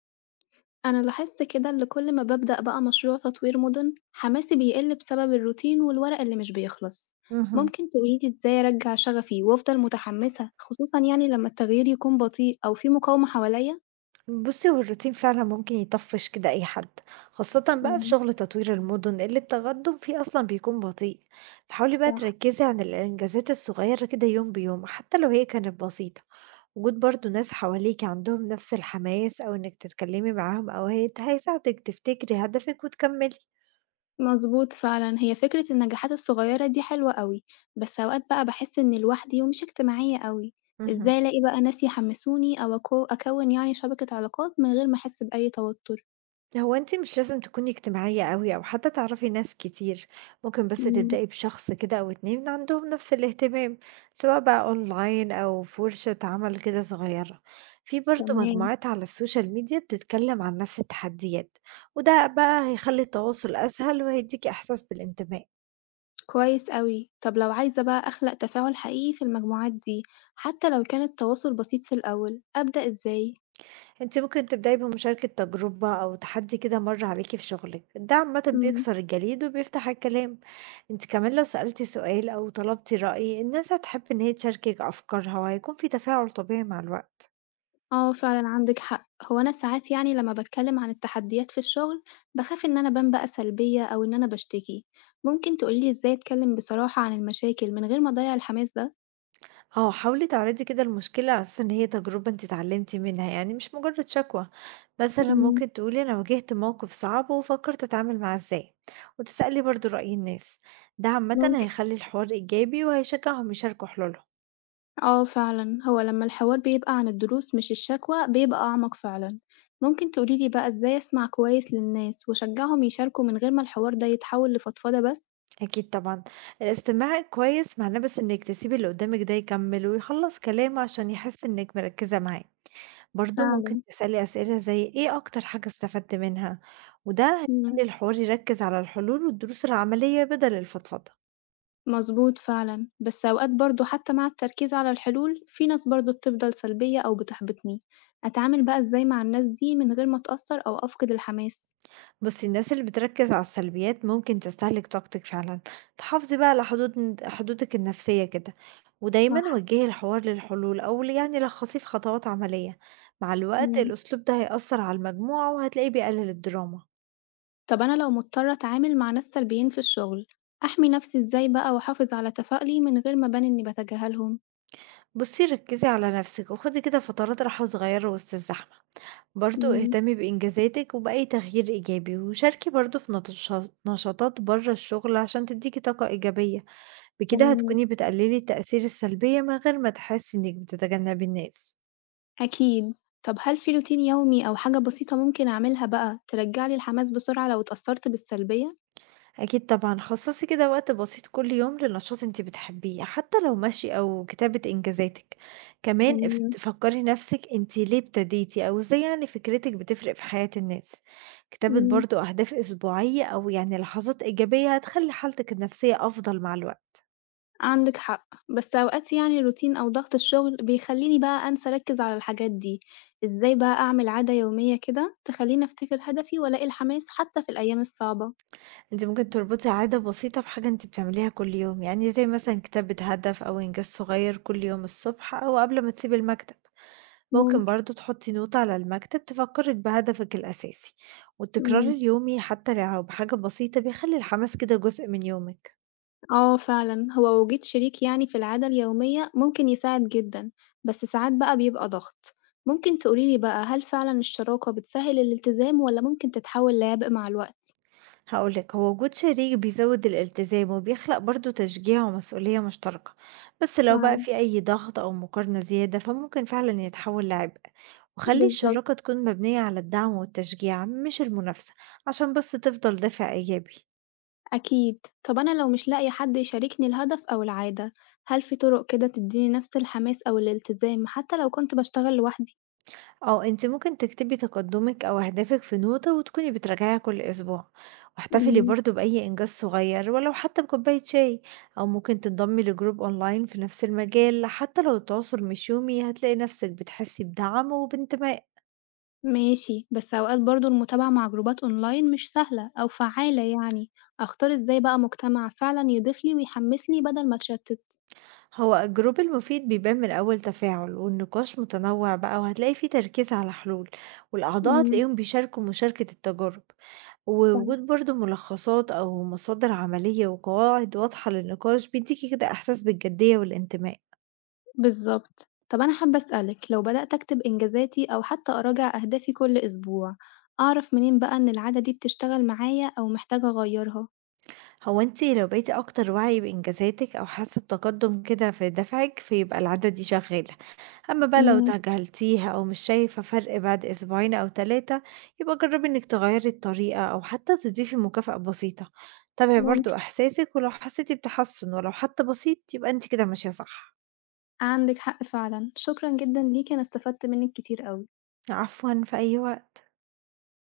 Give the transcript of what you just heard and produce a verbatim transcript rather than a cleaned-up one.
أنا لاحظت كده إن كل ما ببدأ بقى مشروع تطوير مدن حماسي بيقل بسبب الروتين والورق اللي مش بيخلص، اهم. ممكن تقوليلي إزاي أرجع شغفي وأفضل متحمسة خصوصا يعني لما التغيير يكون بطيء أو في مقاومة حواليا؟ بُصّي، هو الروتين فعلًا ممكن يطفّش كده أي حد، خاصةً بقى في امم شغل تطوير المدن اللي التقدم فيه أصلًا بيكون بطيء، فحاولي بقى صح. تركّزي عن الإنجازات الصغيرة كده يوم بيوم حتى لو هي كانت بسيطة، وجود برضه ناس حواليكِ عندهم نفس الحماس أو إنِّك تتكلمي معاهم أو هيت هيساعدِك تفتكري هدفِك وتكمّلي. مظبوط فعلا، هي فكرة النجاحات الصغيرة دي حلوة أوي، بس أوقات بقى بحس إني لوحدي ومش اجتماعية أوي، اهم. إزاي ألاقي بقى ناس يحمسوني أو أكو- أكون يعني شبكة علاقات من غير ما أحس بأي توتر؟ هو أنتِ مش لازم تكوني اجتماعية أوي أو حتى تعرفي ناس كتير، ممكن بس امم. تبدئي بشخص كده أو اتنين عندهم نفس الاهتمام، سواء بقى online أو في ورشة عمل كده صغيرة، في برضه تمام. مجموعات على السوشيال ميديا بتتكلم عن نفس التحديات، وده بقى هيخلي التواصل أسهل وهيديكِ إحساس بالانتماء. كويس أوي. طب لو عايزة بقى أخلق تفاعل حقيقي في المجموعات دي، حتى لو كان التواصل بسيط في الأول، أبدأ إزاي؟ أنتِ ممكن تبدئي بمشاركة تجربة أو تحدي كده مَر عليكِ في شغلِك، ده عامةً إمم. بيكسر الجليد وبيفتح الكلام، أنتِ كمان لو سألتِ سؤال أو طلبتِ رأي الناس هتحب إن هي تشاركِك أفكارها وهيكون في تفاعل طبيعي مع الوقت. آه فعلًا عندِك حق. هو أنا ساعات يعني لما باتكلم عن التحديات في الشغل، باخاف إن أنا أبان بقى سلبية أو إن أنا باشتكي. ممكن تقولي لي إزاي أتكلم بصراحة عن المشاكل من غير ما أضيع الحماس ده؟ آه، حاولي تعرضي كده المشكلة على أساس إن هي تجربة أنتِ اتعلمتِ منها يعني مش مجرد شكوى، مثلًا إمم. ممكن تقولي أنا واجهت موقف صعب وفكرت أتعامل معاه إزاي، وتسألي برضه رأي الناس، ده عامةً ممكن. هيخلي الحوار إيجابي وهيشجعهم يشاركوا حلولهم. آه فعلًا، هو لمّا الحوار بيبقى عن الدروس مش الشكوى بيبقى أعمق فعلًا. ممكن تقولي لي بقى إزاي أسمع كويس للناس وأشجعهم يشاركوا من غير ما الحوار ده يتحول لفضفضة بس؟ أكيد طبعًا، الاستماع كويس معناه بس إنِّك تسيبي اللي قدّامِك ده يكمّل ويخلّص كلامه عشان يحس إنِّك مركّزة معاه، برضه ممكن فعلًا. تسألي أسئلة زي إيه أكتر حاجة استفدت منها؟ وده إمم. هيخلّي الحوار يركّز على الحلول والدروس العملية بدل الفضفضة. مضبوط فعلًا، بس أوقات برضه حتى مع التركيز على الحلول، في ناس برضه بتفضل سلبية أو بتحبطني. أتعامل بقى إزاي مع الناس دي من غير ما أتأثر أو أفقد الحماس؟ بُصي، الناس اللي بتركز على السلبيات ممكن تستهلك طاقتِك فعلًا، فحافظي بقى على حدود حدودِك النفسية كده، ودايمًا صح. وجهي الحوار للحلول أو ل يعني لخّصيه في خطوات عملية، مع الوقت إمم. الأسلوب ده هيأثر على المجموعة وهتلاقيه بيقلل الدراما. طب أنا لو مضطرة أتعامل مع ناس سلبيين في الشغل، أحمي نفسي إزاي بقى وأحافظ على تفاؤلي من غير ما أبان إني باتجاهلهم؟ بُصي، ركزي على نفسِك وخدي كده فترات راحة صغيرة وسط الزحمة، برضه إمم. اهتمي بإنجازاتِك وبأي تغيير إيجابي، وشاركي برضه في نطشا نشاطات بره الشغل عشان تديكِ طاقة إيجابية. بكده تمام. هتكوني بتقللي التأثير السلبية من غير ما تحسي إنك بتتجنبي الناس. أكيد. طب هل في روتين يومي أو حاجة بسيطة ممكن أعملها بقى ترجّع لي الحماس بسرعة لو اتأثّرت بالسلبية؟ أكيد طبعا خصصي كده وقت بسيط كل يوم لنشاط انت بتحبيه حتى لو مشي أو كتابة إنجازاتك. كمان تمام. افت- فكري نفسك انت ليه ابتديتي أو ازاي يعني فكرتك بتفرق في حياة الناس. كتابة إمم. برضو أهداف أسبوعية أو يعني لحظات إيجابية هتخلي حالتك النفسية أفضل مع الوقت. عندِك حق، بس أوقات يعني الروتين أو ضغط الشغل بيخلّيني بقى أنسى أركّز على الحاجات دي، إزاي بقى أعمل عادة يومية كده تخلّيني أفتكر هدفي وألاقي الحماس حتى في الأيام الصعبة؟ أنتِ ممكن تربطي عادة بسيطة بحاجة أنتِ بتعمليها كل يوم، يعني زي مثلًا كتابة هدف أو إنجاز صغير كل يوم الصبح أو قبل ما تسيبي المكتب، ممكن ممكن. برضه تحطي نوتة على المكتب تفكرِك بهدفِك الأساسي، والتكرار إمم. اليومي حتى لو بحاجة بسيطة بيخلي الحماس كده جزء من يومِك. آه فعلًا، هو وجود شريك يعني في العادة اليومية ممكن يساعد جدًا، بس ساعات بقى بيبقى ضغط. ممكن تقولي لي بقى هل فعلًا الشراكة بتسهِّل الالتزام والّا ممكن تتحول لعبء مع الوقت؟ هاقول لك، هو وجود شريك بيزود الالتزام وبيخلق برضه تشجيع ومسؤولية مشتركة، بس لو بقى فعلًا. في أي ضغط أو مقارنة زيادة فممكن فعلًا يتحول لعبء، وخلي بالضبط. الشراكة تكون مبنية على الدعم والتشجيع مش المنافسة عشان بس تفضل دافع إيجابي. أكيد. طب أنا لو مش لاقية حد يشاركني الهدف أو العادة، هل في طرق كده تديني نفس الحماس أو الالتزام حتى لو كنت باشتغل لوحدي؟ اه انت ممكن تكتبي تقدمك او اهدافك في نوتة وتكوني بتراجعيها كل اسبوع، واحتفلي إمم. برضو باي انجاز صغير ولو حتى بكوباية شاي. او ممكن تنضمي لجروب اونلاين في نفس المجال حتى لو التواصل مش يومي هتلاقي نفسك بتحسي بدعم وبانتماء. ماشي، بس أوقات برضه المتابعة مع جروبات أونلاين مش سهلة أو فعّالة يعني، أختار إزاي بقى مجتمع فعلًا يضيف لي ويحمّسني بدل ما أتشتت؟ هو الجروب المفيد بيبان من اول تفاعل والنقاش متنوع بقى وهتلاقي فيه تركيز على حلول، والاعضاء إمم. هتلاقيهم بيشاركوا مشاركة التجارب، فاهمة. ووجود برضه ملخصات أو مصادر عملية وقواعد واضحة للنقاش بيديكي كده إحساس بالجدية والانتماء. بالضبط. طب أنا حابة أسألِك، لو بدأت أكتب إنجازاتي أو حتى أراجع أهدافي كل أسبوع، أعرف منين بقى إن العادة دي بتشتغل معايا أو محتاجة أغيّرها؟ هو انتي لو بقيتي أكتر وعي بإنجازاتك أو حاسة بتقدم كده في دفعك فيبقى العادة دي شغالة، أما بقى لو إمم. تجاهلتيها أو مش شايفة فرق بعد أسبوعين أو تلاتة يبقى جربي إنك تغيري الطريقة أو حتى تضيفي مكافأة بسيطة، تابعي برضه ممكن. إحساسك ولو حسيتي بتحسن ولو حتى بسيط يبقى انتي كده ماشية صح. عندِك حق فعلًا. شكرًا جدًا ليكِ، أنا استفدت منِّك كتير أوي. عفوا في أي وقت